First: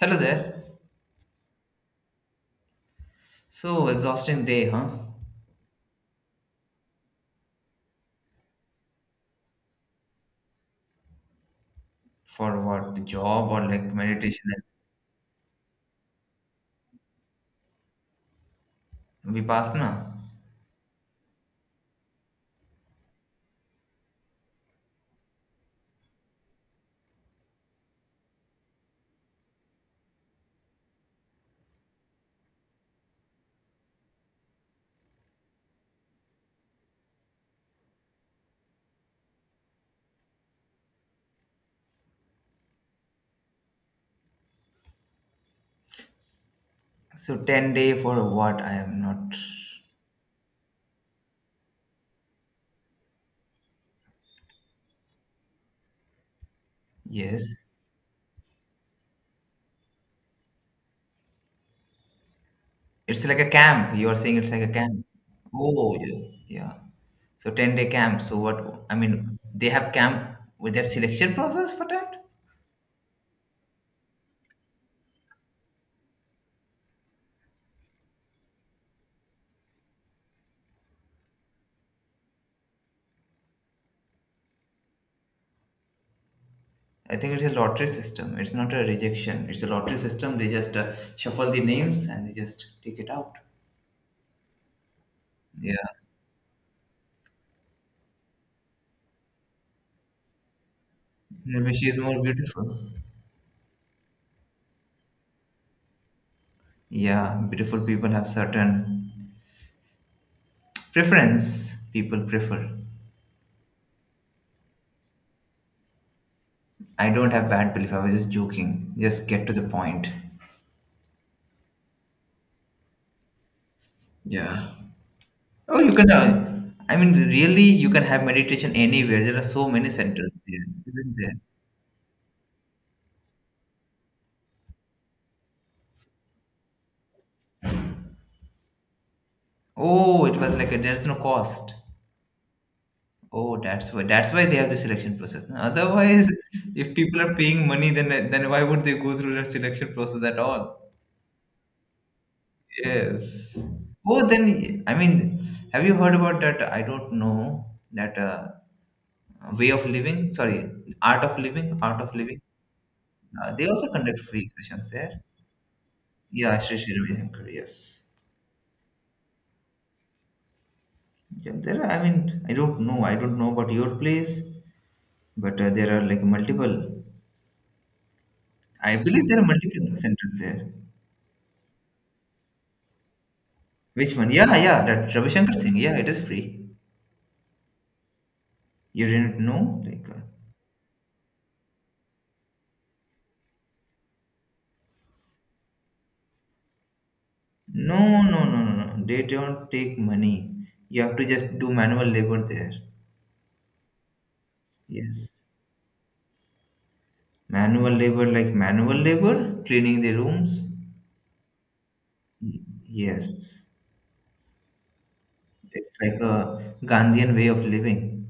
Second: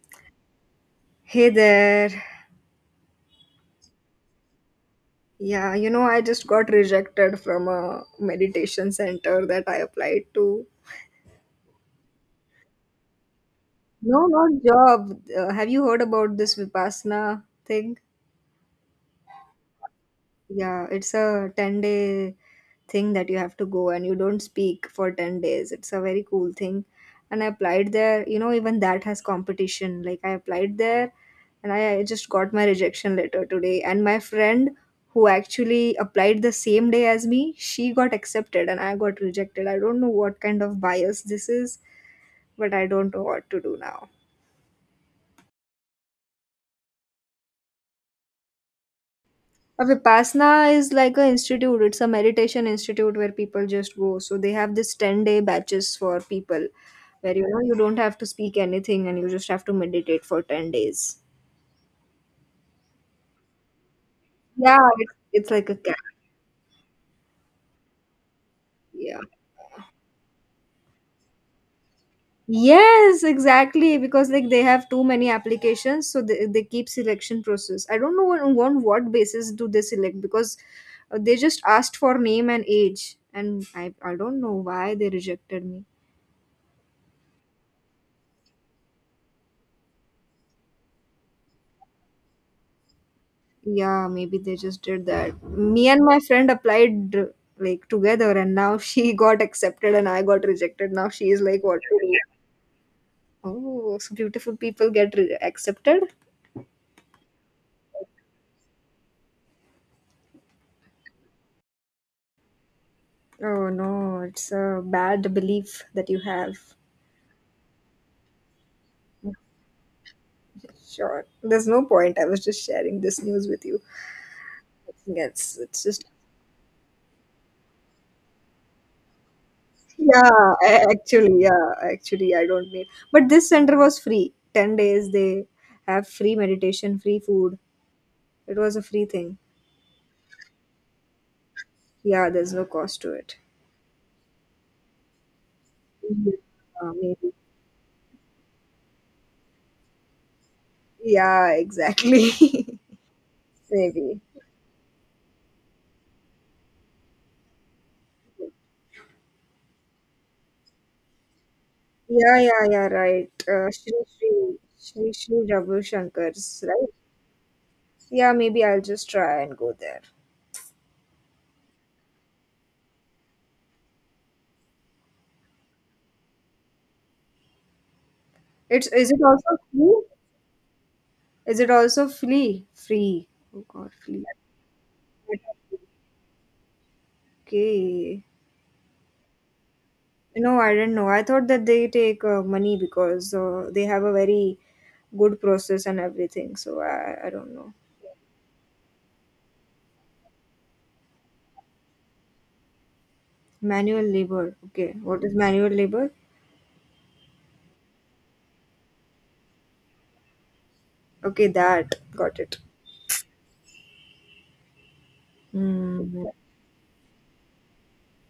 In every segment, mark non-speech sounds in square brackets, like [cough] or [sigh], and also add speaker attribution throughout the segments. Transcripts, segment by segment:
Speaker 1: Hello there.
Speaker 2: Hey there.
Speaker 1: So exhausting day, huh?
Speaker 2: Yeah, I just got rejected from a meditation center that I applied to.
Speaker 1: For what? The job or like
Speaker 2: No,
Speaker 1: meditation
Speaker 2: not job. Have you heard about this Vipassana thing?
Speaker 1: and vipassana?
Speaker 2: Yeah, it's a 10-day thing that you have to go and you don't speak for 10 days. It's a very cool thing. And I applied there, even that has competition. Like I applied there and I just got my rejection letter today. And my friend who actually applied the same day as me, she got accepted and I got rejected. I don't know what kind of bias this is, but I don't know what to do now.
Speaker 1: So 10 day for what? I am not.
Speaker 2: A Vipassana is like a institute. It's a meditation institute where people just go. So they have this 10-day batches for people where
Speaker 1: Yes.
Speaker 2: you don't have to speak anything and you just have to meditate for 10 days.
Speaker 1: It's like a camp. You are saying it's like a
Speaker 2: Yeah,
Speaker 1: camp.
Speaker 2: it's like a
Speaker 1: Oh,
Speaker 2: camp.
Speaker 1: yeah. Yeah. So 10-day camp. So what? I
Speaker 2: Yeah.
Speaker 1: mean, they have camp with their selection process for that?
Speaker 2: Yes, exactly. Because like they have too many applications, so they keep selection process. I don't know on what basis do they select, because they just asked for name and age, and I don't know why they rejected me.
Speaker 1: I think it's a lottery system. It's not a rejection. It's a lottery system. They just shuffle the names and they just take it out.
Speaker 2: Yeah, maybe they just did that.
Speaker 1: Yeah.
Speaker 2: Me and my friend applied like together, and now [laughs] she got accepted and I got rejected. Now she is like,
Speaker 1: Maybe
Speaker 2: what
Speaker 1: she's
Speaker 2: to do?
Speaker 1: more beautiful.
Speaker 2: Oh, so beautiful people get accepted?
Speaker 1: Yeah, beautiful people have certain preference. People prefer.
Speaker 2: Oh no, it's a bad belief that you have.
Speaker 1: I don't have bad belief. I was just joking. Just get to the point.
Speaker 2: Sure, there's no point. I was just sharing this news with you.
Speaker 1: Yeah.
Speaker 2: Yes,
Speaker 1: Oh,
Speaker 2: it's
Speaker 1: you
Speaker 2: just
Speaker 1: can. I mean, really, you can have meditation anywhere. There are so many centers
Speaker 2: yeah.
Speaker 1: there, isn't there?
Speaker 2: Actually, yeah, actually, I don't need. But this center was free. 10 days they have free meditation, free food. It was a free thing.
Speaker 1: Oh, it was like a, there's no cost.
Speaker 2: Yeah, there's no cost to it.
Speaker 1: Oh, that's why. That's why they have the selection process. Otherwise,
Speaker 2: Mhm.
Speaker 1: if people
Speaker 2: Maybe.
Speaker 1: are paying money, then why would they go through that selection process at all?
Speaker 2: Yeah, exactly. [laughs]
Speaker 1: Yes.
Speaker 2: Maybe.
Speaker 1: Oh, then I mean, have you heard about that? I don't know that way of living. Sorry, art of living, art of living.
Speaker 2: Yeah, yeah, yeah, right.
Speaker 1: They also
Speaker 2: Shri
Speaker 1: conduct free
Speaker 2: Shri
Speaker 1: sessions
Speaker 2: Shri
Speaker 1: there.
Speaker 2: Shri Ravi
Speaker 1: Yeah,
Speaker 2: Shankar's,
Speaker 1: Sri
Speaker 2: right?
Speaker 1: Sri Ravi Shankar. Yes.
Speaker 2: Yeah, maybe I'll just try and go there.
Speaker 1: Yeah, there. Are, I mean, I don't know. I don't know about your place, but there are like multiple.
Speaker 2: It's
Speaker 1: I
Speaker 2: Is it
Speaker 1: believe there are
Speaker 2: also free?
Speaker 1: multiple centers there.
Speaker 2: Is it also free? Free. Oh God,
Speaker 1: Which
Speaker 2: free.
Speaker 1: one? Yeah, yeah. That Ravi Shankar thing. Yeah, it is free.
Speaker 2: Okay.
Speaker 1: You didn't know, like.
Speaker 2: No, I didn't know. I thought that they take money, because they have a very good process and everything. So I don't know.
Speaker 1: No, no, no, no, no. They don't take money. You have to just do manual labor there.
Speaker 2: Manual labor. Okay. What
Speaker 1: Yes.
Speaker 2: is manual labor?
Speaker 1: Manual labor, like manual labor, cleaning the rooms.
Speaker 2: Okay, that. Got it.
Speaker 1: Y- Yes. It's like
Speaker 2: Hmm.
Speaker 1: a Gandhian way of living.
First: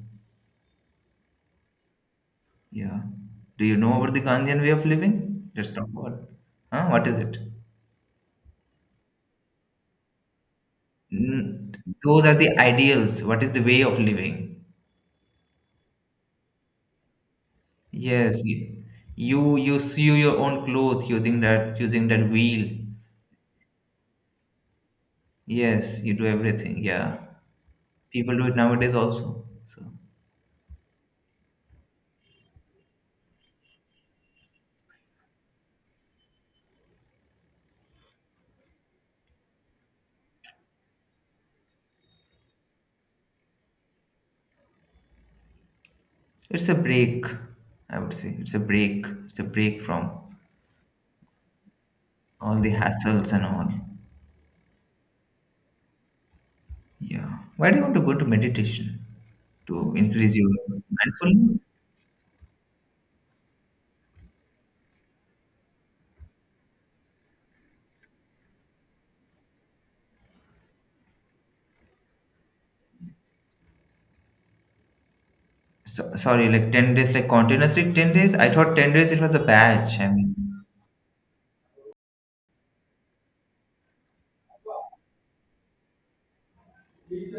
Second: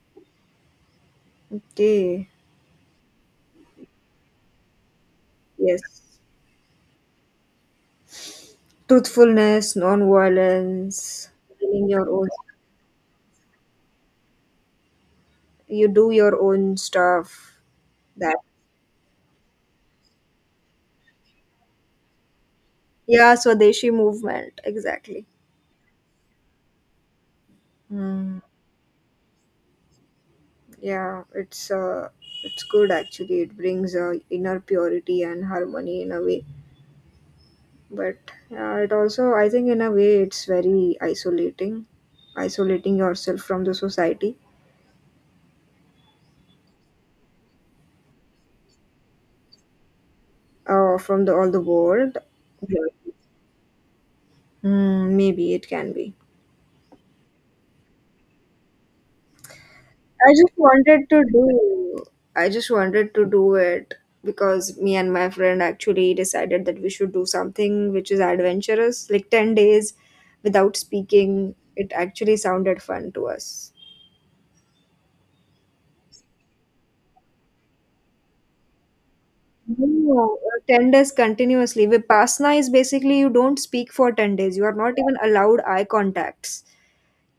Speaker 2: Okay.
Speaker 1: Yeah. Do you know about the Gandhian way of living? Let's talk
Speaker 2: Yes.
Speaker 1: about it. Huh? What is it?
Speaker 2: Truthfulness, non-violence,
Speaker 1: Mm,
Speaker 2: doing your
Speaker 1: those
Speaker 2: own.
Speaker 1: are the ideals. What is the way of living?
Speaker 2: You do your own stuff. That.
Speaker 1: Yes. You you sew your own clothes using that wheel.
Speaker 2: Yeah, Swadeshi movement. Exactly.
Speaker 1: Yes, you do everything. Yeah. People
Speaker 2: Hmm.
Speaker 1: do it nowadays also. So
Speaker 2: Yeah, it's good actually. It brings inner purity and harmony in a way. But it also, I think, in a way, it's very isolating, isolating yourself from the society.
Speaker 1: it's a break, I would say. It's a break. It's a break from
Speaker 2: From the all the world.
Speaker 1: all the hassles and all.
Speaker 2: Maybe it can be.
Speaker 1: Yeah. Why do you want to go to meditation? To
Speaker 2: I
Speaker 1: increase your
Speaker 2: just wanted to
Speaker 1: mindfulness?
Speaker 2: do. I just wanted to do it because me and my friend actually decided that we should do something which is adventurous, like 10 days without speaking. It actually sounded fun to us.
Speaker 1: So, sorry, like 10 days, like continuously 10 days? I thought 10 days it was a batch. I mean,
Speaker 2: No, 10 days continuously. Vipassana is basically you don't speak for 10 days. You are not even allowed eye contacts.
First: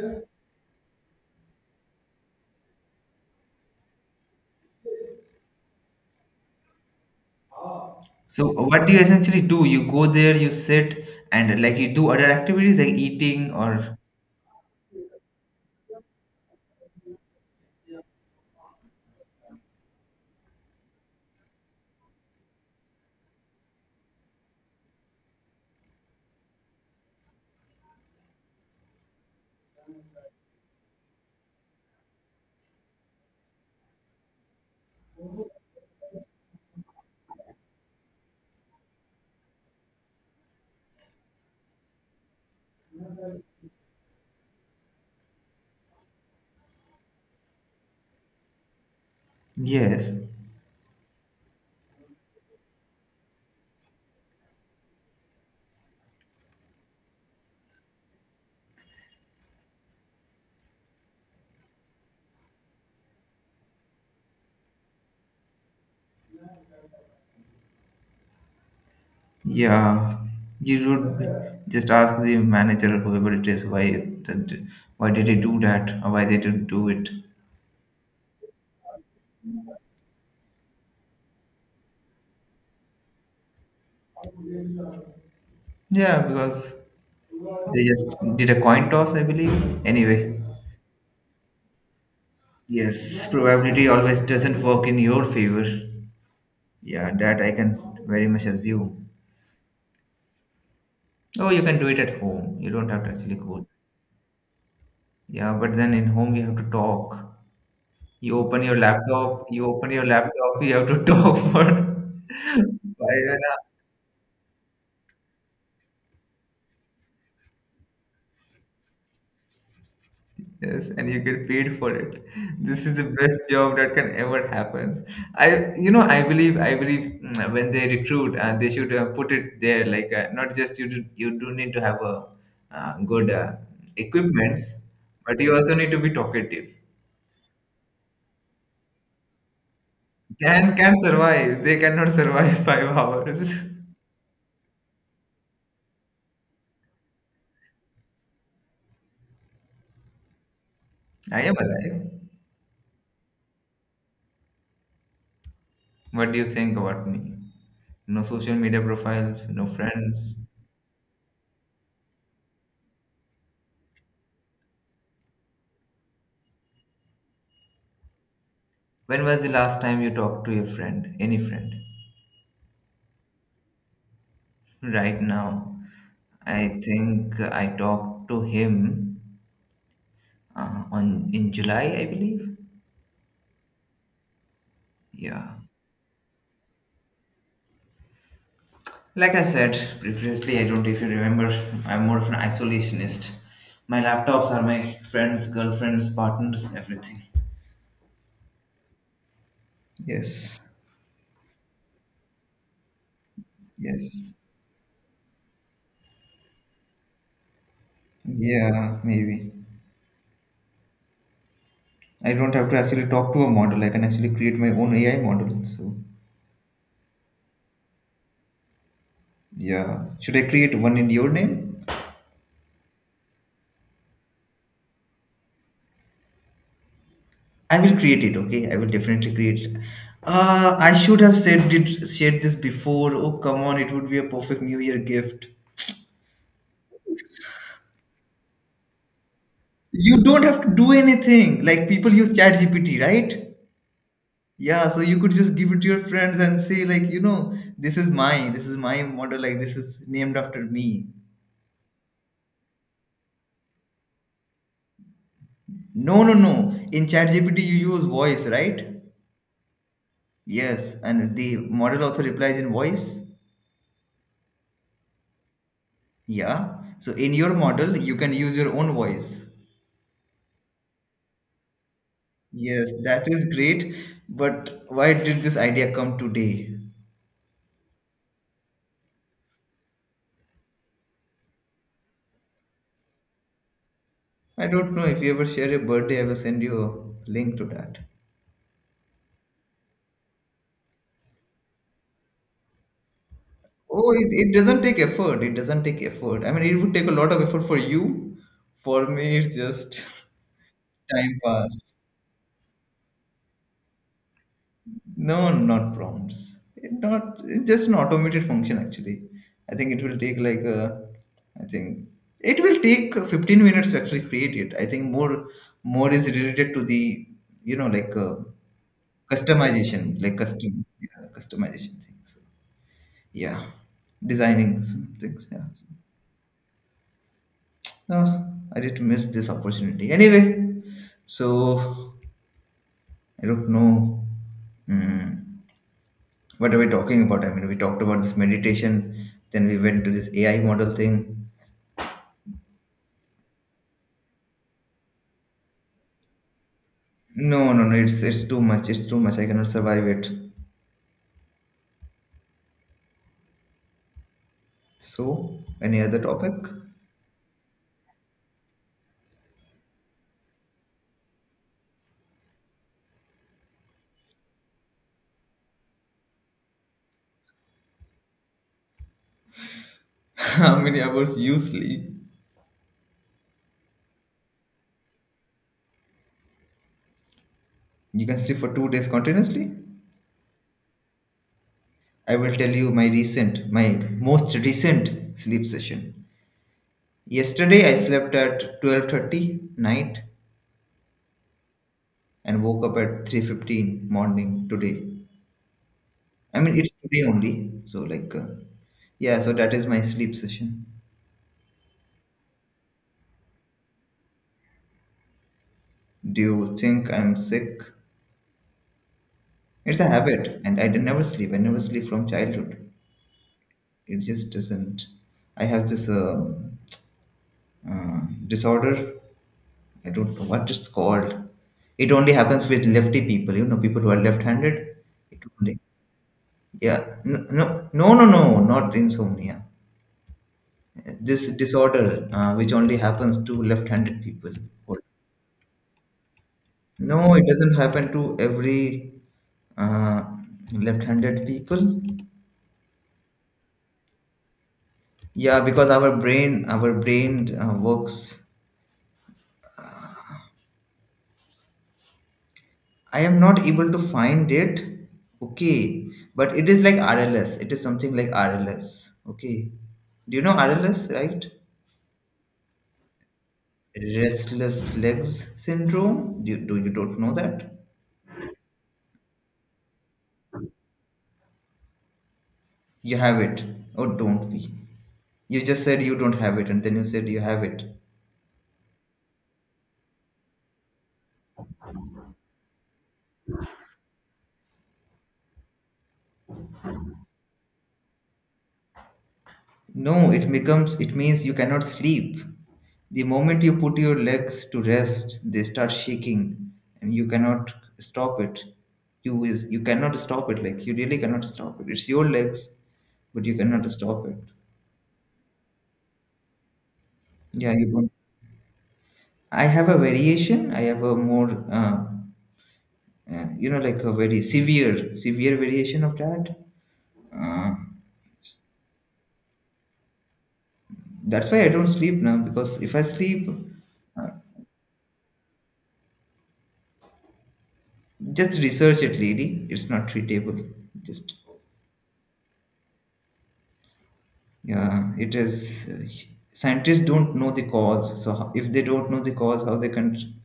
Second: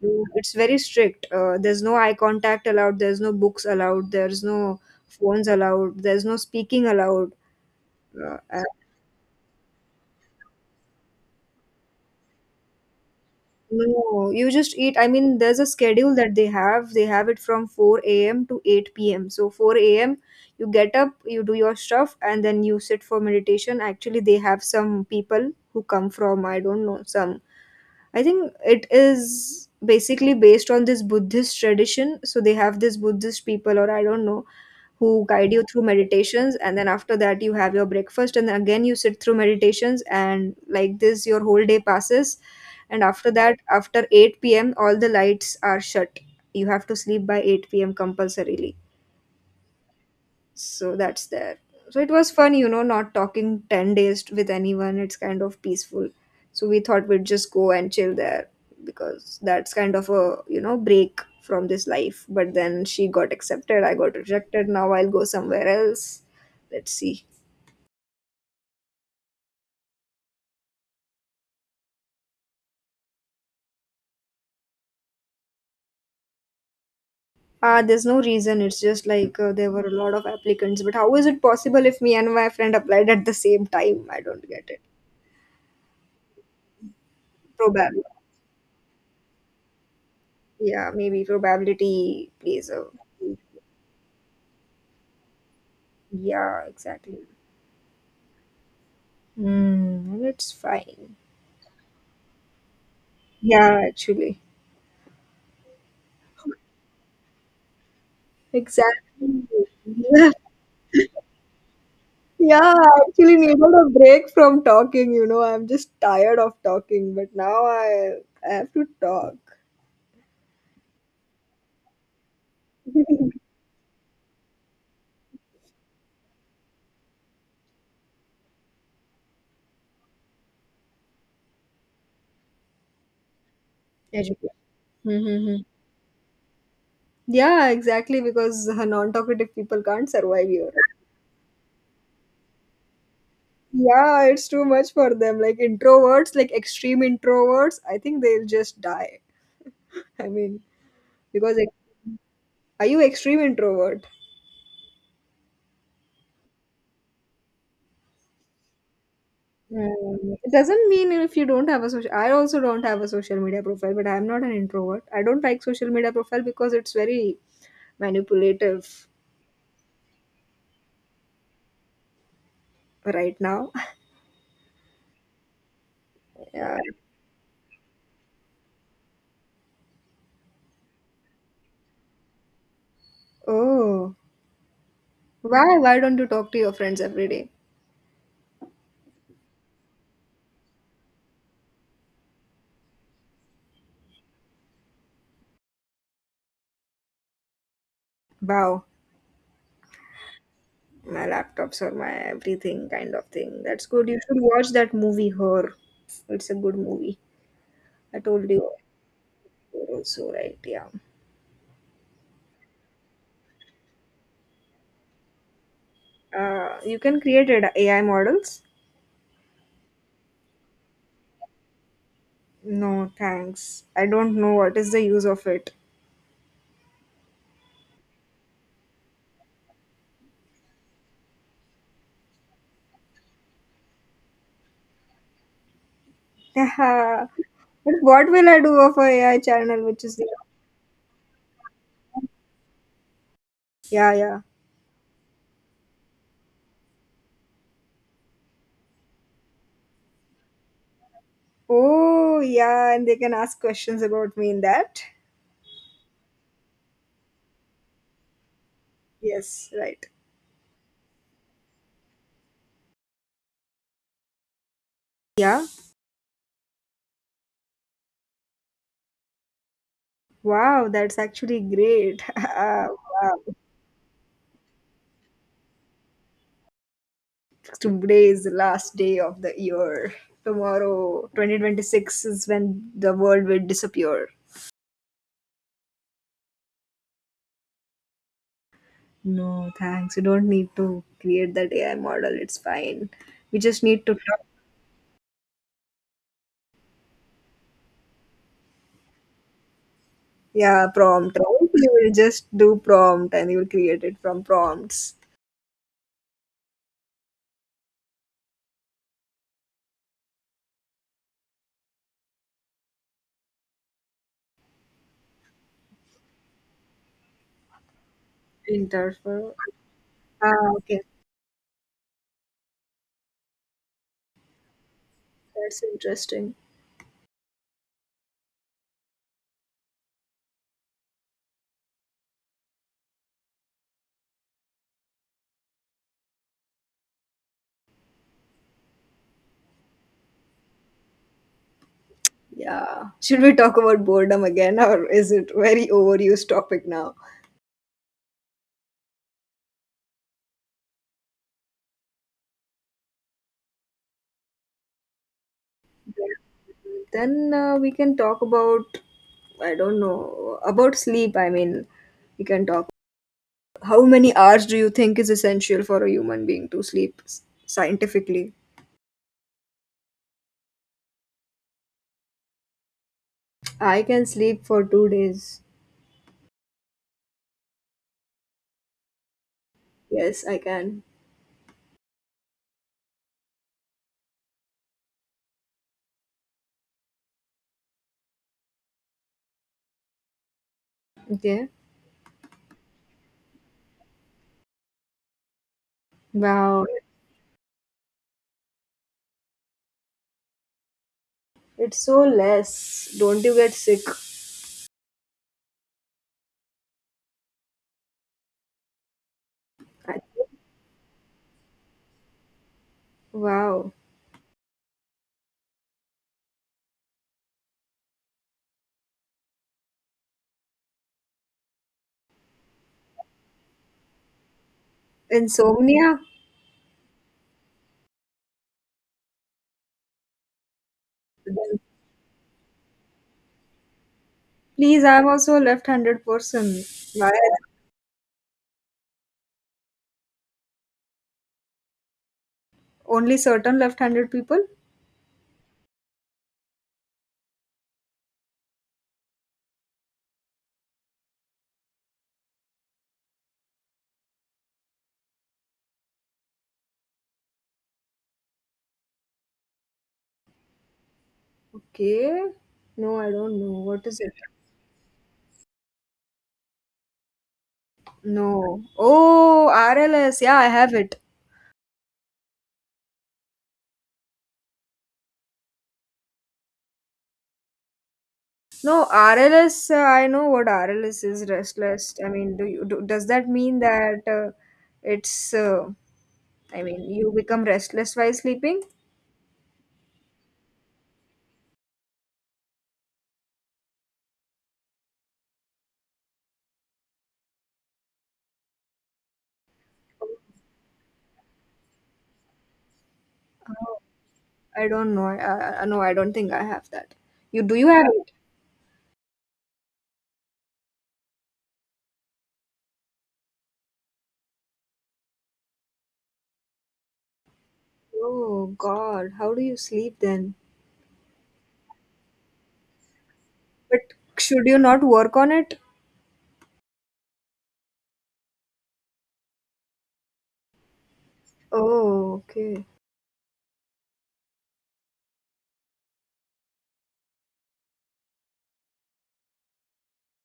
Speaker 2: It's very strict. There's no eye contact allowed. There's no books allowed. There's no phones allowed. There's no speaking allowed. Uh,
Speaker 1: so
Speaker 2: uh,
Speaker 1: what do you essentially do? You go there, you sit, and like you do other activities like eating or.
Speaker 2: no, you just eat. I mean, there's a schedule that they have. They have it from 4 a.m. to 8 p.m. So 4 a.m. you get up, you do your stuff, and then you sit for meditation. Actually, they have some people who come from I don't know some. I think it is basically based on this Buddhist tradition. So they have this Buddhist people, or I don't know who guide you through meditations, and then after that you have your breakfast, and then again you sit through meditations, and like this your whole day passes. And after that, after 8 p.m., all the lights are shut. You have to sleep by 8 p.m. compulsorily.
Speaker 1: Yes.
Speaker 2: So that's there. So it was fun, not talking 10 days with anyone. It's kind of peaceful. So we thought we'd just go and chill there, because that's kind of a break from this life. But then she got accepted, I got rejected. Now I'll go somewhere else. Let's see.
Speaker 1: Yeah, you should just ask the manager, whoever it is, why that, why did he do that, or why they didn't do it.
Speaker 2: There's no reason. It's just like there were a lot of applicants, but how is it possible if me and my friend applied at the same time? I don't get it.
Speaker 1: Yeah, because they
Speaker 2: Probably.
Speaker 1: just did a coin toss, I believe. Anyway,
Speaker 2: Yeah, maybe probability plays a.
Speaker 1: yes, probability always doesn't work in your favor.
Speaker 2: Yeah,
Speaker 1: Yeah,
Speaker 2: exactly.
Speaker 1: that I can very much assume.
Speaker 2: It's fine.
Speaker 1: Oh, you can do it at home. You don't have to actually go.
Speaker 2: Yeah, actually.
Speaker 1: Yeah, but then in home you have to talk. You open your
Speaker 2: Exactly.
Speaker 1: laptop. You open your
Speaker 2: [laughs] Yeah,
Speaker 1: laptop. You have to [laughs] talk for [laughs] five
Speaker 2: yeah, I actually
Speaker 1: and a
Speaker 2: needed a break from talking. I'm just tired of talking, but now I have to talk.
Speaker 1: yes, and you get paid for it. This is the best
Speaker 2: [laughs]
Speaker 1: job that can ever happen. I, you know, I believe when they recruit, they should put it there. Like, not just you do need to have a good
Speaker 2: Educate.
Speaker 1: equipments, but you
Speaker 2: Mm-hmm.
Speaker 1: also need to be talkative.
Speaker 2: Yeah, exactly, because non-talkative people can't survive here.
Speaker 1: Can survive. They cannot survive [laughs] 5 hours.
Speaker 2: Yeah, it's too much for them. Like introverts, like extreme introverts, I think they'll just die. I mean,
Speaker 1: I am
Speaker 2: because like,
Speaker 1: alive.
Speaker 2: are you extreme introvert?
Speaker 1: What do you think about me? No social media profiles, no friends.
Speaker 2: It doesn't mean if you don't have a social. I also don't have a social media profile, but I'm not an introvert. I don't like social media profile, because it's very manipulative.
Speaker 1: When was the last time you talked to your friend, any friend?
Speaker 2: Right now. [laughs]
Speaker 1: Right now.
Speaker 2: Yeah.
Speaker 1: I think I talked to him on in July, I believe.
Speaker 2: Oh,
Speaker 1: Yeah.
Speaker 2: why? Why don't you talk to your friends every day?
Speaker 1: Like I said previously, I don't know if you remember, I'm more of an isolationist. My laptops are my friends, girlfriends, partners, everything.
Speaker 2: Wow,
Speaker 1: Yes.
Speaker 2: my laptops or my everything kind of thing. That's good.
Speaker 1: Yes.
Speaker 2: You should watch that movie, Her. It's a good movie. I told you
Speaker 1: Yeah, maybe.
Speaker 2: also, right? Yeah.
Speaker 1: I don't have to actually talk to a model. I can actually create my own AI model. So,
Speaker 2: You can create AI models.
Speaker 1: yeah. Should I create one in your name?
Speaker 2: No, thanks. I don't know what is the use of it.
Speaker 1: I will create it. Okay, I will definitely create it. I should have said did shared this before. Oh come on, it would be a perfect New Year gift.
Speaker 2: [laughs] But what will I do of a AI channel which is
Speaker 1: You
Speaker 2: there?
Speaker 1: don't have to do anything. Like people use ChatGPT, right?
Speaker 2: Yeah, yeah.
Speaker 1: Yeah, so you could just give it to your friends and say like, you know, this is mine. This is my model. Like this is named after me.
Speaker 2: Oh, yeah, and they can ask questions about me in that.
Speaker 1: No, no, no. In ChatGPT, you use voice, right?
Speaker 2: Yes, right.
Speaker 1: Yes, and the model also replies in voice.
Speaker 2: Yeah.
Speaker 1: Yeah. So in your model, you can use your own voice.
Speaker 2: Wow, that's actually great. [laughs]
Speaker 1: Yes, that is great. But why did this idea come today?
Speaker 2: Today is the last day of the year. Tomorrow, 2026 is when the world will disappear.
Speaker 1: I don't know. If you ever share your birthday, I will send you a link to that.
Speaker 2: No, thanks. You don't need to create that AI model. It's fine. We just need
Speaker 1: Oh,
Speaker 2: to.
Speaker 1: it doesn't take effort. It doesn't take effort. I mean, it would take a lot of effort for you. For me, it's just
Speaker 2: Yeah,
Speaker 1: [laughs] time
Speaker 2: prompt, right?
Speaker 1: pass.
Speaker 2: You will just do prompt and you will create it from prompts.
Speaker 1: No, not prompts. It not it's just an automated function actually. I think it will take like a, I think it will take 15 minutes to actually create it. I think more is related to the you know like
Speaker 2: Interval.
Speaker 1: customization, like
Speaker 2: Ah,
Speaker 1: custom,
Speaker 2: okay.
Speaker 1: yeah, customization things. So, yeah, designing some things. Yeah. So,
Speaker 2: That's interesting.
Speaker 1: no, I did miss this opportunity. Anyway, so I don't know. Mm, what are we talking about? I mean, we talked about this meditation, then we went to this AI model thing.
Speaker 2: Yeah. Should we talk about boredom again, or is it very overused topic now?
Speaker 1: No, no, no. It's too much. It's too much. I cannot survive it. So, any other topic?
Speaker 2: Then we can talk about, I don't know, about sleep. I mean, we can talk. How many hours do you think is essential for a human being to sleep scientifically?
Speaker 1: [laughs] How many hours you sleep?
Speaker 2: I can sleep for 2 days.
Speaker 1: You can sleep for 2 days continuously.
Speaker 2: Yes, I can.
Speaker 1: I will tell you my most recent sleep session. Yesterday I slept at 12:30 night
Speaker 2: Okay.
Speaker 1: and woke up at 3:15 morning today. I mean
Speaker 2: Wow.
Speaker 1: it's today only, so like yeah, so that is my sleep session.
Speaker 2: It's so less. Don't you get sick?
Speaker 1: Do you think I'm sick? It's a
Speaker 2: I-
Speaker 1: habit, and. I never sleep from childhood.
Speaker 2: Wow.
Speaker 1: It just doesn't. I have this uh, disorder. I don't know what it's called. It only happens with lefty people, you know, people who are left-handed. It only,
Speaker 2: Insomnia?
Speaker 1: yeah, no, no, no, no, no, not insomnia. This
Speaker 2: Then.
Speaker 1: disorder, which only happens to left-handed people.
Speaker 2: Please, I'm also a left-handed person. Why?
Speaker 1: No, it doesn't happen to every uh, left-handed people.
Speaker 2: Only certain left-handed people?
Speaker 1: Yeah, because our brain works. I am not able to find it. Okay, but it is like RLS. It is something like RLS. Okay, do you know RLS, right?
Speaker 2: Okay. No, I don't know. What is it?
Speaker 1: Restless legs syndrome. Do you don't know that?
Speaker 2: No. Oh, RLS. Yeah, I have it.
Speaker 1: You have it. Oh, don't be. You just said you don't have it, and then you said you have it.
Speaker 2: No, RLS. I know what RLS is. Restless. I mean, does that mean that it's? I mean, you become restless while sleeping?
Speaker 1: No, it becomes it means you cannot sleep. The moment you put your legs to rest, they start shaking and you cannot stop it. You is you cannot stop it, like you really cannot stop it. It's your legs, but you cannot stop it.
Speaker 2: I don't know. No, I don't think I have that. You
Speaker 1: Yeah,
Speaker 2: do
Speaker 1: you
Speaker 2: you have
Speaker 1: don't.
Speaker 2: it?
Speaker 1: I have a variation. I have a more, you know, like a very severe variation of that. Uh,
Speaker 2: Oh God, how do you sleep then?
Speaker 1: that's why I don't sleep now because if I sleep,
Speaker 2: But should you not work on it?
Speaker 1: just research it, lady. It's not treatable. Just
Speaker 2: Oh, okay.
Speaker 1: yeah, it is. Scientists don't know the cause, so how, if they don't know the cause, how they can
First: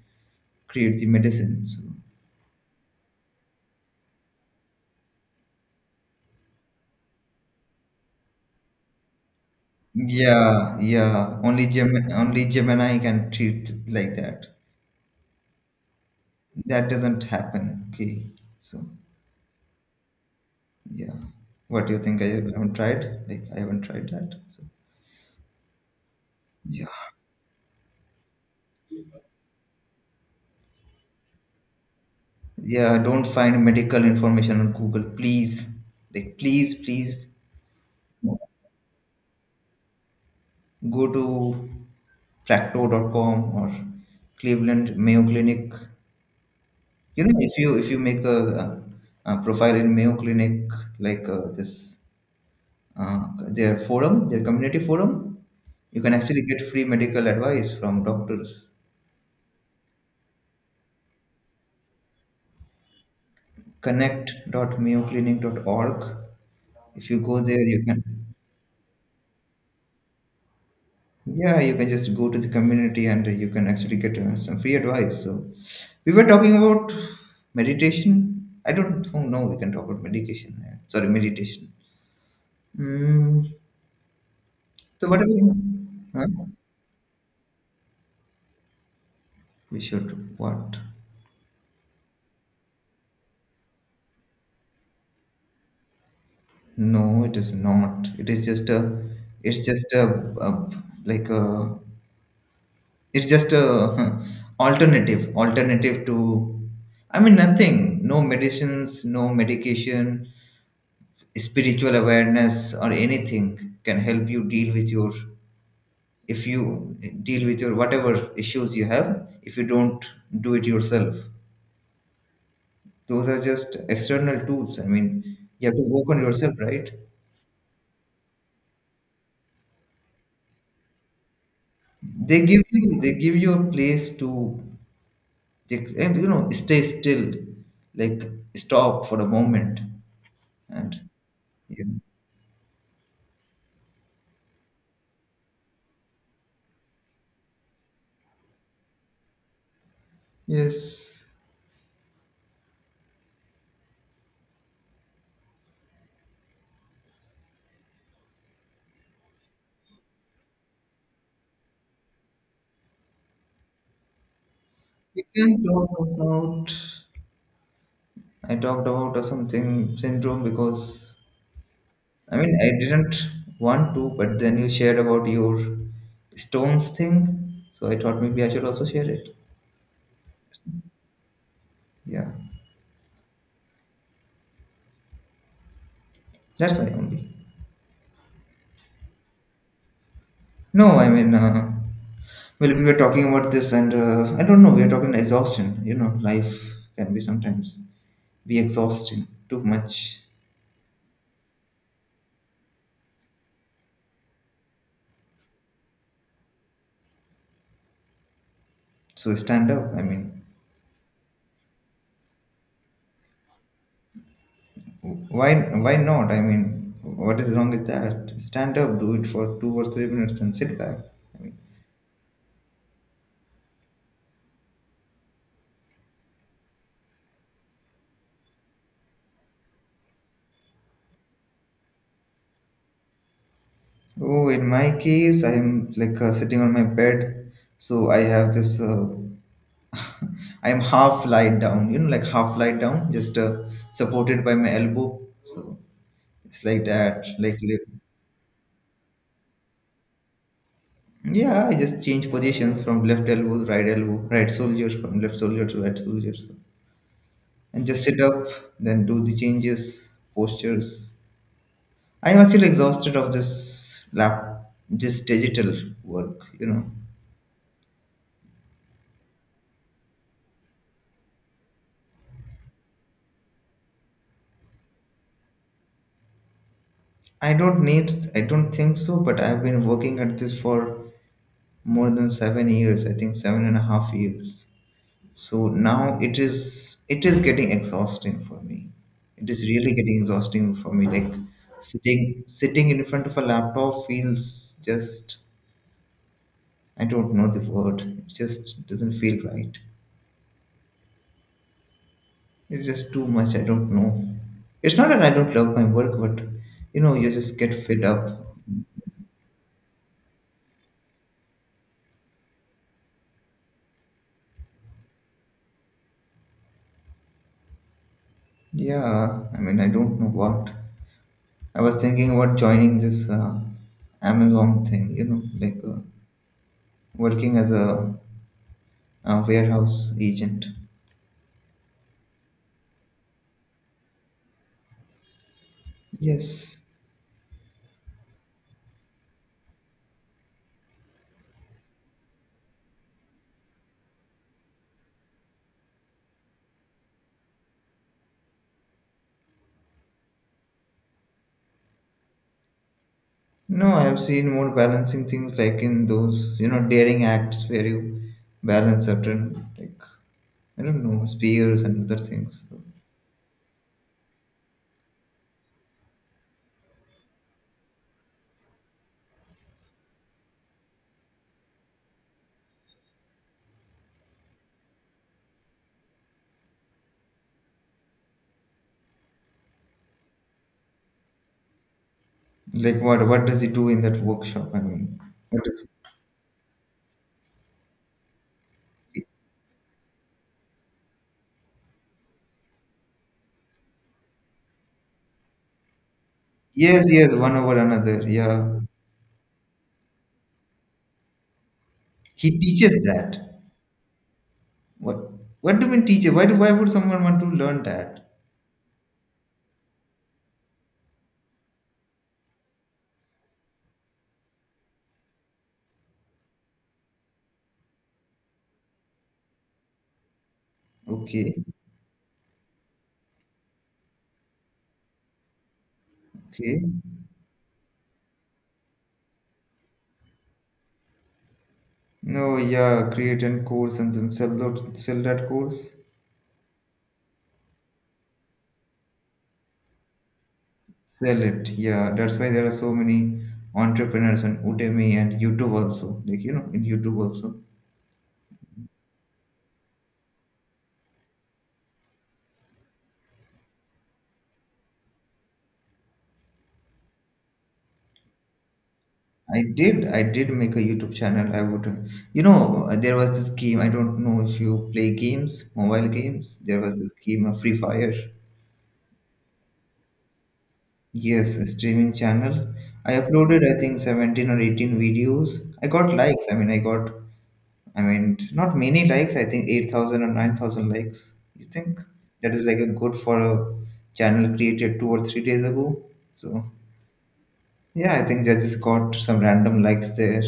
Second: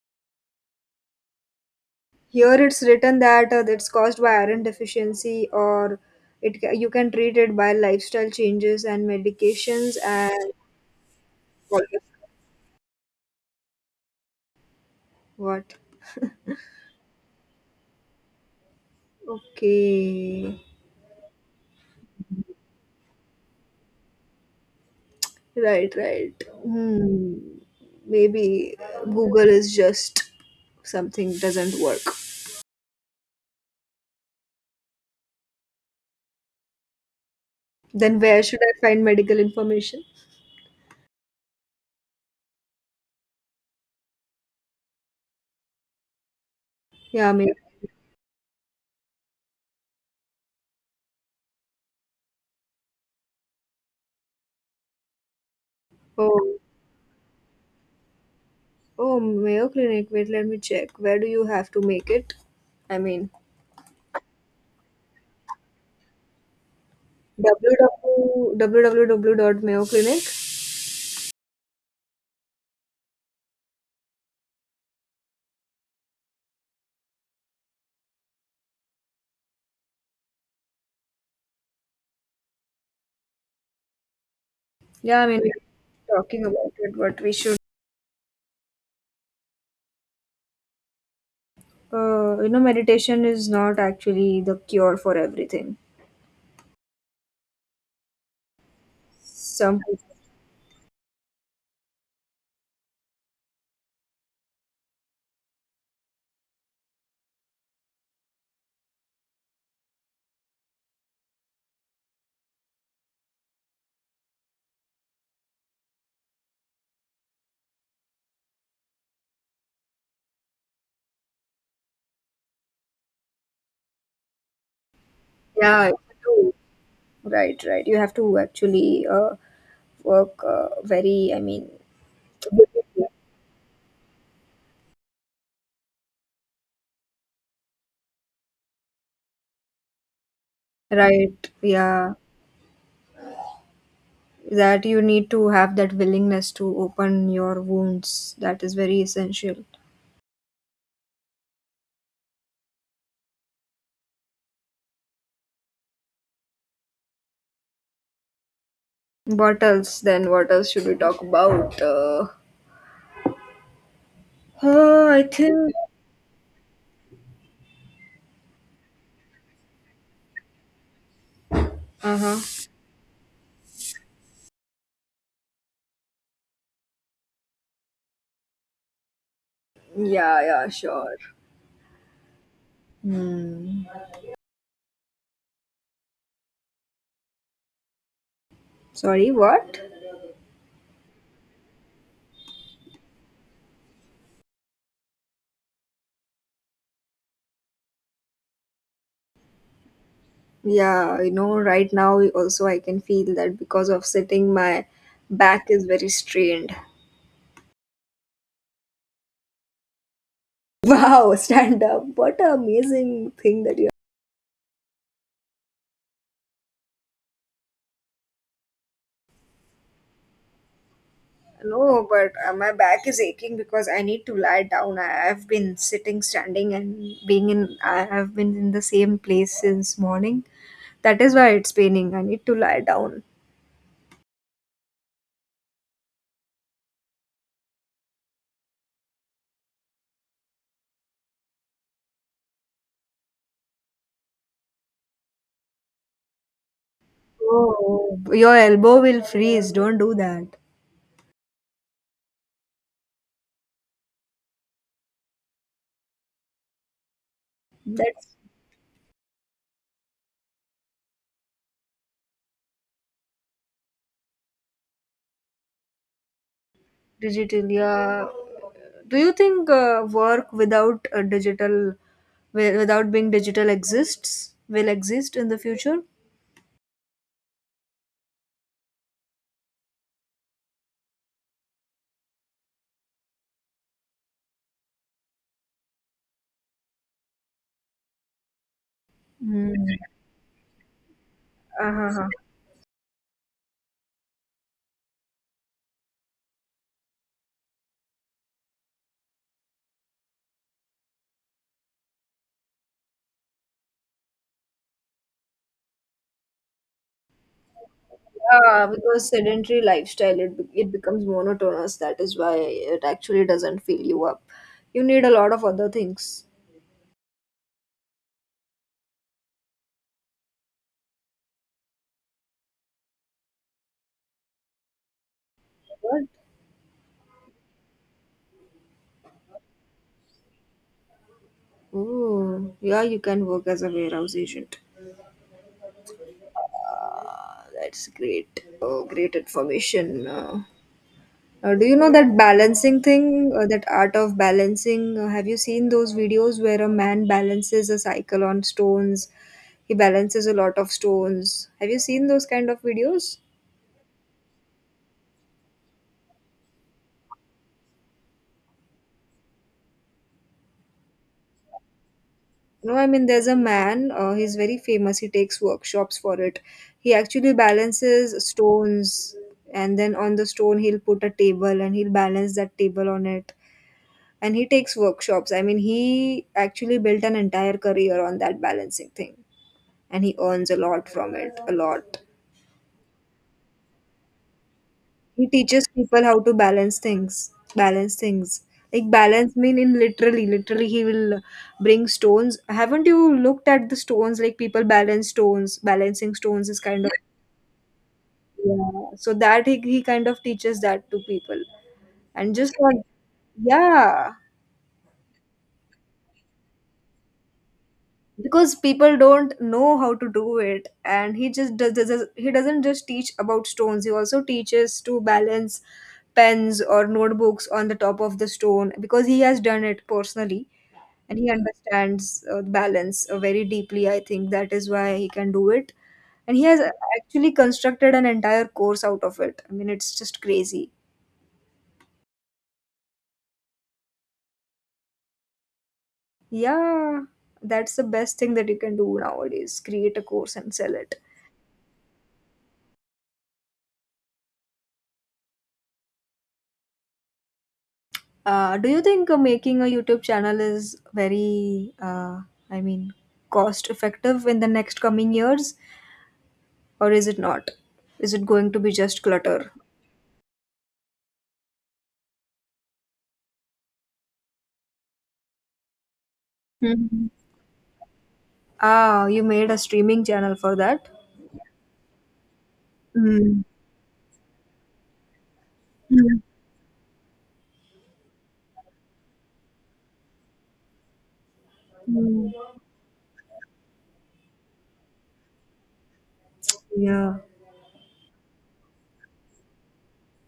Speaker 1: create the medicine? So,
Speaker 2: Here it's written that it's caused by iron deficiency, or you can treat it by lifestyle changes and medications and
Speaker 1: yeah, yeah. Only Gem, only Gemini can treat like that.
Speaker 2: what?
Speaker 1: That doesn't happen. Okay, so
Speaker 2: Okay,
Speaker 1: yeah. What do you think? I haven't tried. Like I haven't tried that. So
Speaker 2: right, right.
Speaker 1: yeah,
Speaker 2: Hmm. Maybe Google is just something doesn't work.
Speaker 1: yeah. Don't find medical information on Google, please. Like please, please.
Speaker 2: Then where should I find medical information?
Speaker 1: Go to Fracto.com or Cleveland Mayo Clinic. You
Speaker 2: Yeah,
Speaker 1: know, if
Speaker 2: Mayo.
Speaker 1: you if you make a profile in Mayo Clinic, like this, their forum, their community forum, you can actually
Speaker 2: Oh,
Speaker 1: get free medical advice from doctors.
Speaker 2: oh, Mayo Clinic. Wait, let me check. Where do you have to make it? I mean,
Speaker 1: Connect.mayoclinic.org. If you go there, you can.
Speaker 2: www. Dot mayo clinic.
Speaker 1: Yeah, you can just go to the community and you can actually get some free advice. So, we were talking about meditation. I don't oh, know no, we can talk about medication. Yeah. Sorry, meditation. Mm, so,
Speaker 2: Yeah,
Speaker 1: what are
Speaker 2: I mean,
Speaker 1: we?
Speaker 2: we are
Speaker 1: Huh?
Speaker 2: talking about it, but we should.
Speaker 1: We should what?
Speaker 2: Meditation is not actually the cure for everything.
Speaker 1: No, it is not. It is just a. It's
Speaker 2: Some,
Speaker 1: just a like a. It's just a [laughs] alternative. Alternative to. I mean nothing. No medicines. No medication. Spiritual awareness or anything can help you deal with your if you deal with your whatever issues you have if you don't do it yourself those are just external tools. I mean you have to
Speaker 2: yeah, it's
Speaker 1: work
Speaker 2: a
Speaker 1: on yourself,
Speaker 2: tool.
Speaker 1: right?
Speaker 2: Right, right. You have to actually work very. I mean,
Speaker 1: They give you they give you a place to and you know stay still like stop for a moment and
Speaker 2: right.
Speaker 1: yeah.
Speaker 2: Yeah, that you need to have that willingness to open your wounds, that is very essential.
Speaker 1: Yes,
Speaker 2: What else, then what else should we talk about?
Speaker 1: we
Speaker 2: I
Speaker 1: can
Speaker 2: think.
Speaker 1: talk about I talked about a something syndrome because I mean,
Speaker 2: Uh-huh.
Speaker 1: I didn't want to, but then you shared about your stones thing, so I thought maybe I should also share it.
Speaker 2: Yeah, yeah, sure.
Speaker 1: Yeah,
Speaker 2: Hmm.
Speaker 1: that's my only.
Speaker 2: Sorry, what?
Speaker 1: No, I mean, well, we were talking about this, and I don't know, we are talking exhaustion. You know, life can be sometimes be exhausting too much.
Speaker 2: Yeah, right now also I can feel that because of sitting my back is very strained.
Speaker 1: So stand up. I mean,
Speaker 2: [laughs] Wow, stand up, what an amazing thing that you.
Speaker 1: why not? I mean, what is wrong with that? Stand up, do it for 2 or 3 minutes, and sit back.
Speaker 2: No, but my back is aching because I need to lie down. I have been sitting, standing, and being in. I have been in the same place since morning. That is why it's paining. I need to lie down.
Speaker 1: Oh, in my case, I'm like sitting on my bed, so I have this. [laughs] I'm half lied down, like half lied down, just supported by my elbow. So it's like that, like lip.
Speaker 2: Oh, your elbow will freeze. Don't do that.
Speaker 1: Yeah, I just change positions from left elbow, right soldier, from left soldier to right soldier, so. And just sit
Speaker 2: That's
Speaker 1: up, then do the changes, postures. I'm actually exhausted of this lap, this digital work, you know.
Speaker 2: digital. Yeah. Do you think work without a digital, without being digital, exists? Will exist in the future?
Speaker 1: I don't think so, but I've been working at this for more than 7 years, I think seven and a half years. So now it is getting exhausting for me. It is
Speaker 2: Hmm.
Speaker 1: really getting exhausting for me. Like
Speaker 2: Uh-huh.
Speaker 1: sitting in front of a laptop feels just, I don't know the word. It just doesn't feel right. It's just too much. I don't know. It's not that I don't love my work, but you know, you just get fed up.
Speaker 2: Yeah, because sedentary lifestyle it becomes monotonous. That is why it actually doesn't fill you up. You need a lot of other things.
Speaker 1: Yeah, I mean, I don't know what. I was thinking about joining this Amazon thing, you know, like
Speaker 2: What?
Speaker 1: working as a, warehouse agent.
Speaker 2: Oh, yeah, you can work as a warehouse agent.
Speaker 1: Yes.
Speaker 2: Ah, that's great. Oh, great information. Do you know that balancing thing, that art of balancing? Have you seen those videos where a man balances a cycle on stones? He balances a lot of stones. Have you seen those kind of videos?
Speaker 1: No, I have seen more balancing things like in those, you know, daring acts where you balance certain, like, I don't know, spears and other things.
Speaker 2: No, I mean, there's a man, he's very famous. He takes workshops for it. He actually balances stones, and then on the stone, he'll put a table and he'll balance that table on it. And he takes workshops. I mean, he actually built an entire career on that balancing thing, and he earns a lot from it, a lot.
Speaker 1: Like what? What does he do in that workshop? I mean,
Speaker 2: He
Speaker 1: what is?
Speaker 2: teaches people how to balance things. Balance things, like balance mean in literally he will bring stones. Haven't you looked at the stones? Like, people balance stones. Balancing stones is
Speaker 1: Yes,
Speaker 2: kind of,
Speaker 1: yes, one over another. Yeah,
Speaker 2: yeah, so that he kind of teaches that to people
Speaker 1: he
Speaker 2: and just not,
Speaker 1: teaches that.
Speaker 2: yeah,
Speaker 1: What? What do you mean teacher? Why do? Why would someone want to learn that?
Speaker 2: because people don't know how to do it and he just he doesn't just teach about stones, he also teaches to balance pens or notebooks on the top of the stone because he has done it personally. And he
Speaker 1: Okay,
Speaker 2: understands balance very deeply. I think that is why he can do it. And he has
Speaker 1: okay.
Speaker 2: actually constructed an entire course out of it. I mean, it's just crazy.
Speaker 1: No, yeah, create and course and then sell that course,
Speaker 2: Yeah, that's the best thing that you can do nowadays, create a course and sell it.
Speaker 1: sell it. Yeah, that's why there are so many entrepreneurs on Udemy and YouTube also. Like, you know, in YouTube also.
Speaker 2: Do you think making a YouTube channel is very, I mean, cost effective in the next coming years, or is it not? Is it going to be just
Speaker 1: I
Speaker 2: clutter?
Speaker 1: did, I did make a YouTube channel. I would, you know, there was this game. I don't know if you play games, mobile games. There was this
Speaker 2: Mhm.
Speaker 1: game, Free Fire.
Speaker 2: Ah, you made a streaming channel for that.
Speaker 1: Yes, a streaming channel. I uploaded,
Speaker 2: Mm.
Speaker 1: I think, 17 or 18 videos. I got
Speaker 2: Mm.
Speaker 1: likes. I mean, I mean, not many likes. I think 8,000 or 9,000 likes. You think
Speaker 2: Mm.
Speaker 1: that is like a good for a channel created 2 or 3 days ago? So
Speaker 2: Yeah,
Speaker 1: yeah, I think judges got some random likes there.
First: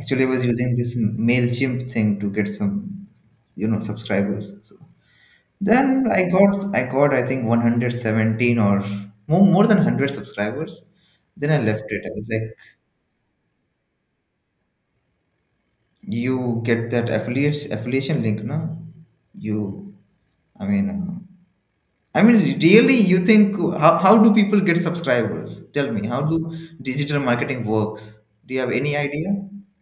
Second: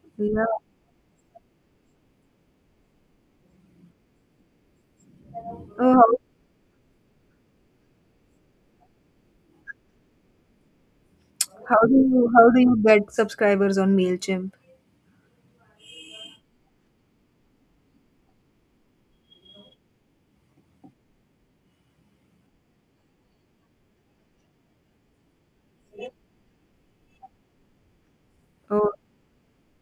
Speaker 1: Actually, I was
Speaker 2: yeah.
Speaker 1: using this Mailchimp thing to get some, you know, subscribers. So then
Speaker 2: Oh,
Speaker 1: I got I think 117 or more than hundred subscribers. Then I
Speaker 2: how, how
Speaker 1: left
Speaker 2: do
Speaker 1: it. I was
Speaker 2: you
Speaker 1: like,
Speaker 2: how do you get subscribers on Mailchimp?
Speaker 1: you get that affiliate affiliation link, no? You I mean, uh, I mean, really, you think how do people get subscribers? Tell me, how do digital marketing works? Do you have
Speaker 2: Oh
Speaker 1: any idea?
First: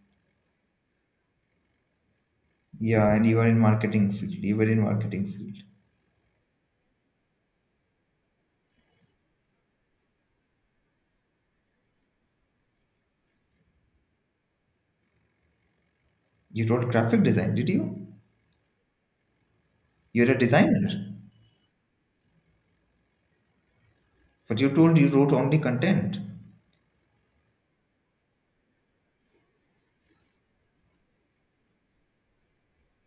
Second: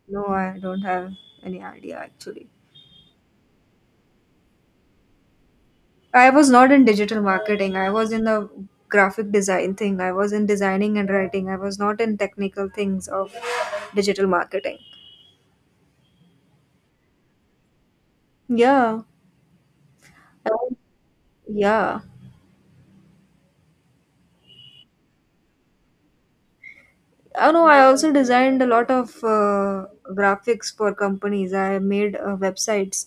Speaker 2: no, I don't have any idea actually.
Speaker 1: Yeah, and you are in marketing field. You were in marketing field.
Speaker 2: I was not in digital marketing. I was in the graphic design thing. I was in designing and writing. I was not in technical things of digital marketing.
Speaker 1: You wrote graphic design, did you?
Speaker 2: Yeah.
Speaker 1: You're a
Speaker 2: I-
Speaker 1: designer,
Speaker 2: Yeah.
Speaker 1: but you told you wrote only content.
Speaker 2: I know, I also designed a lot of graphics for companies. I made websites.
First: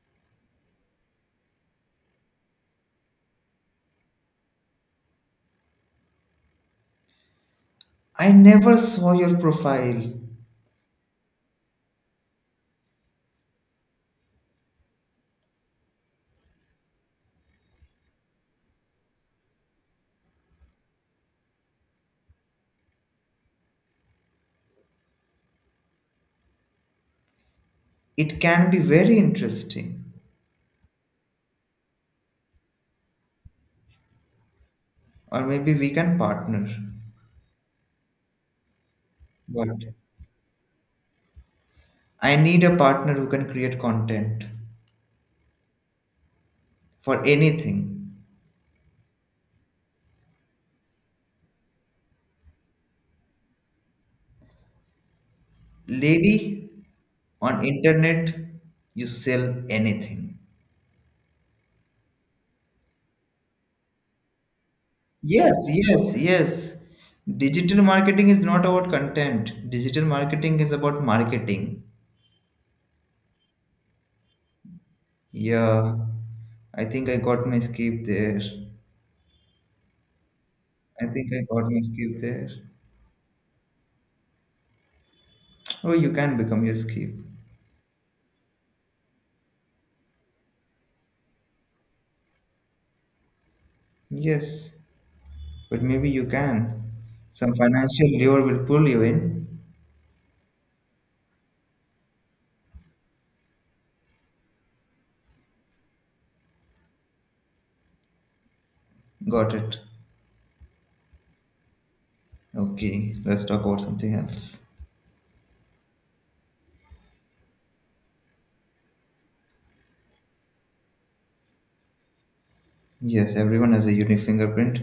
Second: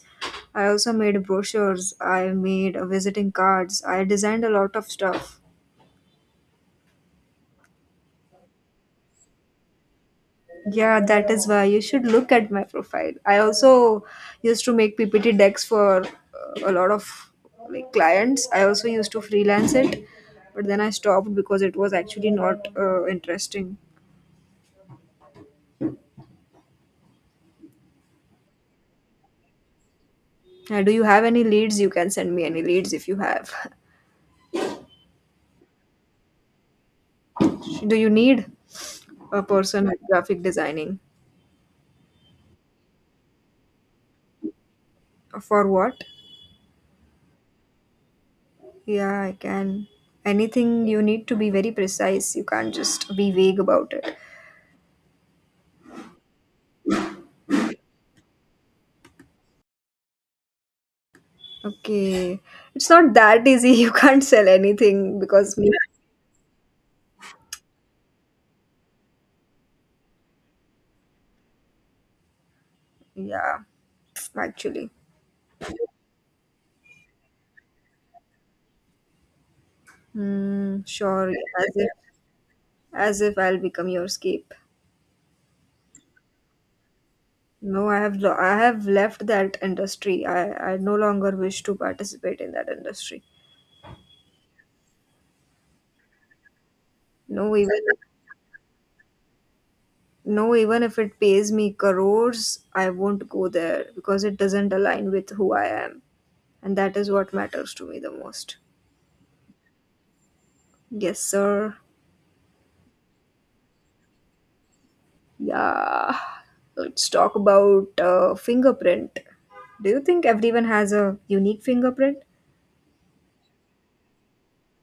Speaker 2: I also made brochures. I made visiting cards. I designed a lot of stuff.
Speaker 1: I never saw your profile.
Speaker 2: Yeah, that is why you should look at my profile. I also used to make PPT decks for a lot of like clients. I also used to freelance it, but then I stopped because it was actually not interesting.
Speaker 1: It can be very interesting,
Speaker 2: Do you have any leads? You can send me any leads if you have.
Speaker 1: or maybe we can partner.
Speaker 2: [laughs] Do you need a
Speaker 1: But
Speaker 2: person at graphic designing?
Speaker 1: I need a partner who can create content
Speaker 2: For what?
Speaker 1: for anything.
Speaker 2: Yeah, I can. Anything you need to be very precise. You can't just be vague about it.
Speaker 1: Lady on internet, you sell anything.
Speaker 2: Okay. It's not that easy. [laughs] You can't sell anything
Speaker 1: Yes,
Speaker 2: because me.
Speaker 1: yes, yes, digital marketing is not about content, digital marketing is about marketing.
Speaker 2: Yeah, actually.
Speaker 1: Yeah, I think I got my skip there.
Speaker 2: Hmm,
Speaker 1: I think
Speaker 2: sure.
Speaker 1: I got my skip there.
Speaker 2: As if I'll become your scape.
Speaker 1: Oh, you can become your skip.
Speaker 2: No, I have left that industry. I no longer wish to participate in that industry.
Speaker 1: Yes, but maybe you can, some
Speaker 2: No, even
Speaker 1: financial lure will pull you in.
Speaker 2: no, even if it pays me crores, I won't go there because it doesn't align with who I am, and that is what matters to me the most.
Speaker 1: Got it.
Speaker 2: Yes, sir.
Speaker 1: Okay, let's talk about something else.
Speaker 2: Yeah, let's talk about fingerprint. Do you think everyone has a unique fingerprint?
Speaker 1: Yes, everyone has a unique fingerprint.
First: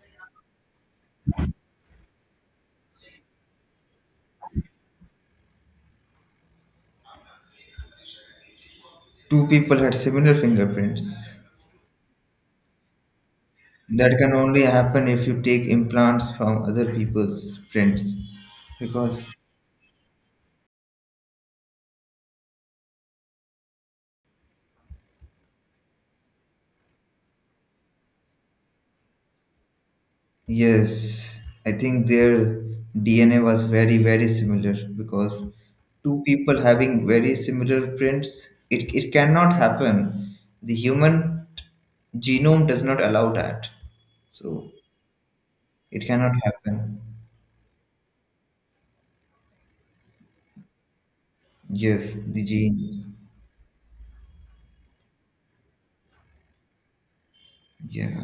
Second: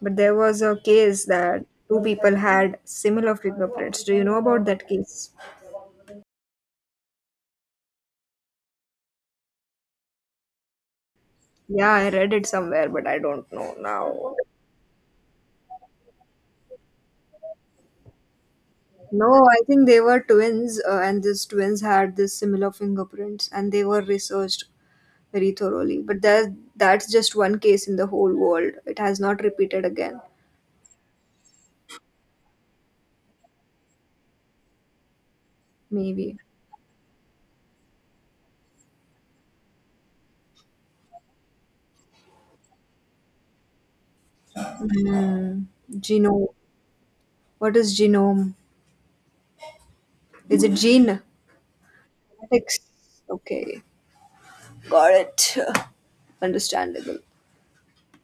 Speaker 2: But there was a case that two people had similar fingerprints. Do you know about that case?
Speaker 1: Two people had similar fingerprints.
Speaker 2: Yeah, I read it somewhere, but I don't know
Speaker 1: That can
Speaker 2: now.
Speaker 1: only happen if you take implants from other people's prints. Because,
Speaker 2: No, I think they were twins, and these twins had this similar fingerprints, and they were researched very thoroughly. But that's just one case in the whole world. It has not repeated again.
Speaker 1: yes, I think their DNA was very, very similar. Because two
Speaker 2: Maybe.
Speaker 1: people having very similar prints, it cannot happen. The human genome does not allow that. So,
Speaker 2: Mm,
Speaker 1: it cannot
Speaker 2: genome.
Speaker 1: happen.
Speaker 2: What is genome? Is it gene?
Speaker 1: Yes, the
Speaker 2: Genetics?
Speaker 1: gene.
Speaker 2: Okay, got it. [sighs] Understandable.
Speaker 1: Yeah.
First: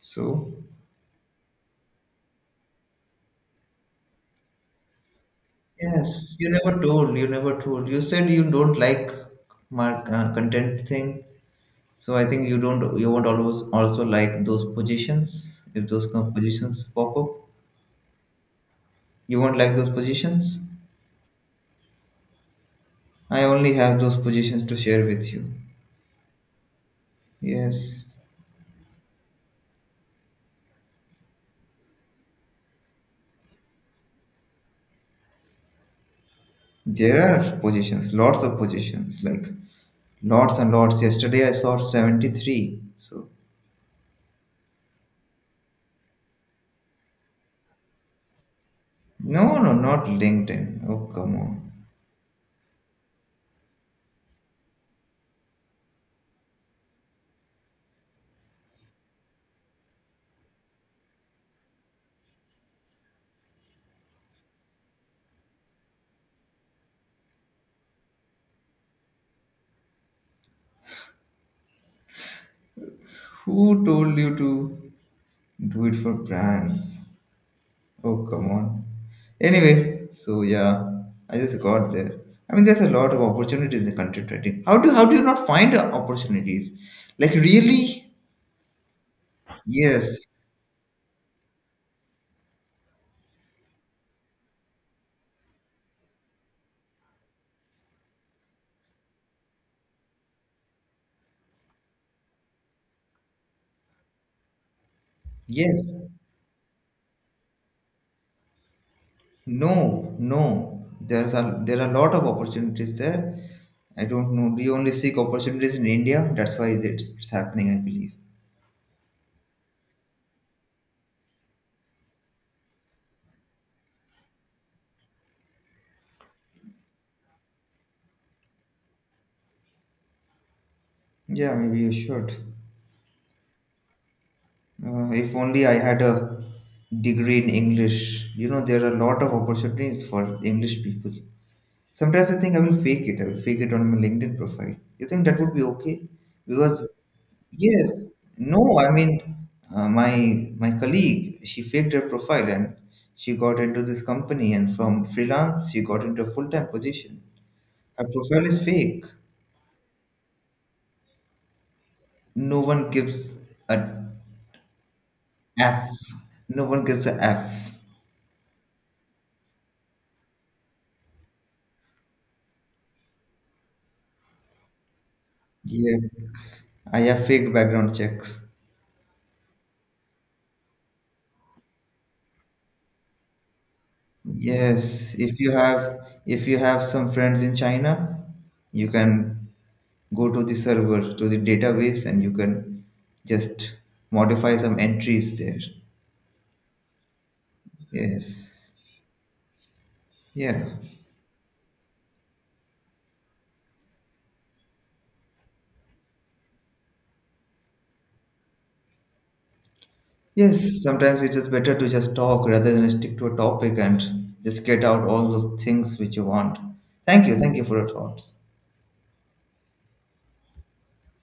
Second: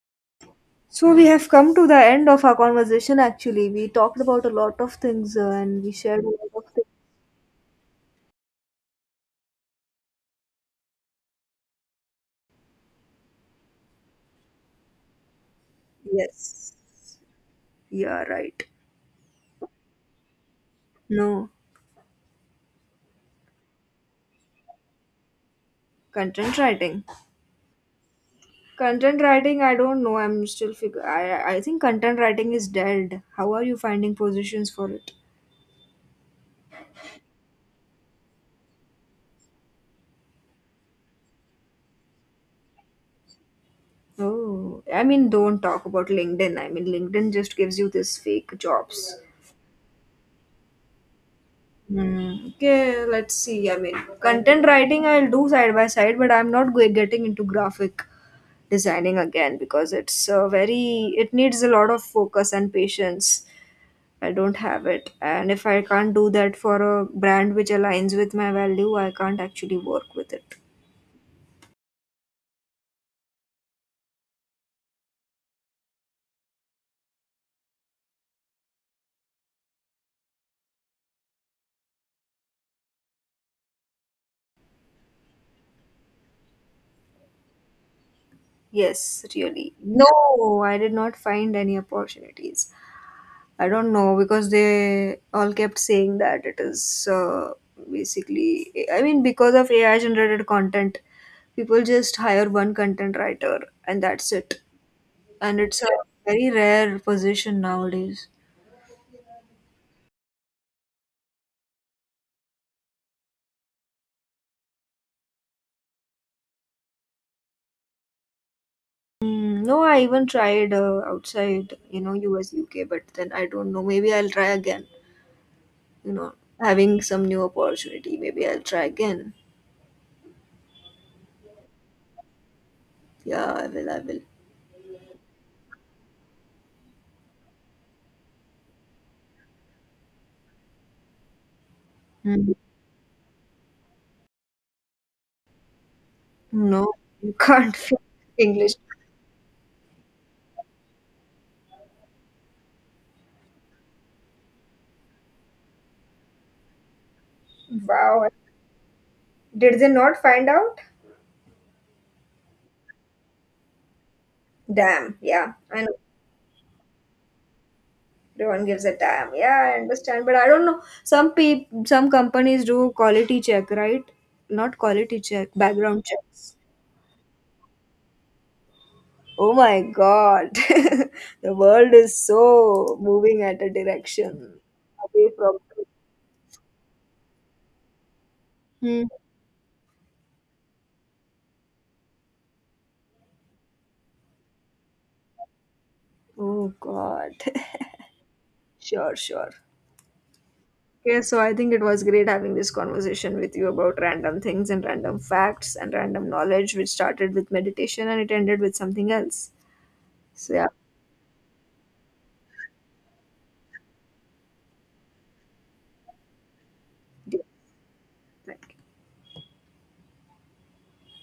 Speaker 1: So,
Speaker 2: So we have come to the end of our conversation. Actually, we talked about a lot of things and we shared a
Speaker 1: yes, you
Speaker 2: lot of
Speaker 1: never
Speaker 2: things.
Speaker 1: told. You never told. You said you don't like my content thing. So I think you don't. You won't always also like those positions if those kind of
Speaker 2: Yes,
Speaker 1: positions pop up.
Speaker 2: yeah, right.
Speaker 1: You won't like those positions.
Speaker 2: No,
Speaker 1: I only have those positions to share with you.
Speaker 2: content writing.
Speaker 1: Yes,
Speaker 2: Content writing. I don't know. I'm still figure. I think content writing is dead. How are you finding positions for it?
Speaker 1: there are positions. Lots of positions. Like lots and lots. Yesterday I saw 73. So
Speaker 2: Oh, I mean, don't talk about LinkedIn. I mean, LinkedIn just gives you this fake jobs.
Speaker 1: no, no, not LinkedIn. Oh come on.
Speaker 2: Hmm. Okay, let's see. I mean, content writing I'll do side by side, but I'm not go- getting into graphic designing again because it's very, it needs a lot of focus and patience. I don't have it. And if I can't do that for a brand which aligns with my value, I can't actually work with it.
Speaker 1: Who told you to do it for brands? Oh, come on. Anyway, so yeah, I just got there. I mean, there's a lot of opportunities in content writing. How do you not find opportunities? Like really?
Speaker 2: Yes, really.
Speaker 1: Yes,
Speaker 2: No, I did not find any opportunities. I don't know because they all kept saying that it is basically, I mean, because of AI generated content, people just hire one content writer and that's it. And it's a
Speaker 1: yes.
Speaker 2: very rare position nowadays.
Speaker 1: No, no. There are a lot of opportunities there. I don't know. We only seek opportunities in India. That's why it's happening, I believe.
Speaker 2: Mm, no, I even tried outside, you know, US, UK, but then I don't know. Maybe I'll try again, you know, having some new opportunity. Maybe I'll try again.
Speaker 1: Yeah, maybe you should.
Speaker 2: Yeah, I will.
Speaker 1: If only I had a degree in English. You know, there are a lot of opportunities for English people. Sometimes I
Speaker 2: Mm.
Speaker 1: think I will fake it. I will fake it on my LinkedIn profile. You think that would be okay? Because
Speaker 2: No, you can't [laughs]
Speaker 1: yes,
Speaker 2: feel
Speaker 1: no.
Speaker 2: English.
Speaker 1: I mean, my colleague, she faked her profile and she got into this company, and from freelance she got into a full time position. Her
Speaker 2: Wow.
Speaker 1: profile is fake.
Speaker 2: Did they not find out?
Speaker 1: No one gives a
Speaker 2: Damn. Yeah, I
Speaker 1: F.
Speaker 2: know.
Speaker 1: No one gets a F.
Speaker 2: Everyone gives a damn. Yeah, I understand, but I don't know. Some peop some companies do quality check, right? Not quality check,
Speaker 1: Yeah,
Speaker 2: background checks.
Speaker 1: I have fake background checks.
Speaker 2: Oh my God, [laughs] the world is so moving at a direction
Speaker 1: Yes,
Speaker 2: away from.
Speaker 1: if you have some friends in China, you
Speaker 2: Hmm.
Speaker 1: can go to the server, to the database, and you can just modify some entries there.
Speaker 2: Oh God. [laughs]
Speaker 1: Yes.
Speaker 2: Sure, sure.
Speaker 1: Yeah.
Speaker 2: Okay, so I think it was great having this conversation with you about random things and random facts and random knowledge, which started with meditation and it ended with something else. So yeah,
Speaker 1: Yes, sometimes it is better to just talk rather than stick to a topic and just get out all those things which you want. Thank you.
Speaker 2: dear,
Speaker 1: Thank you for your thoughts.
Speaker 2: thank you.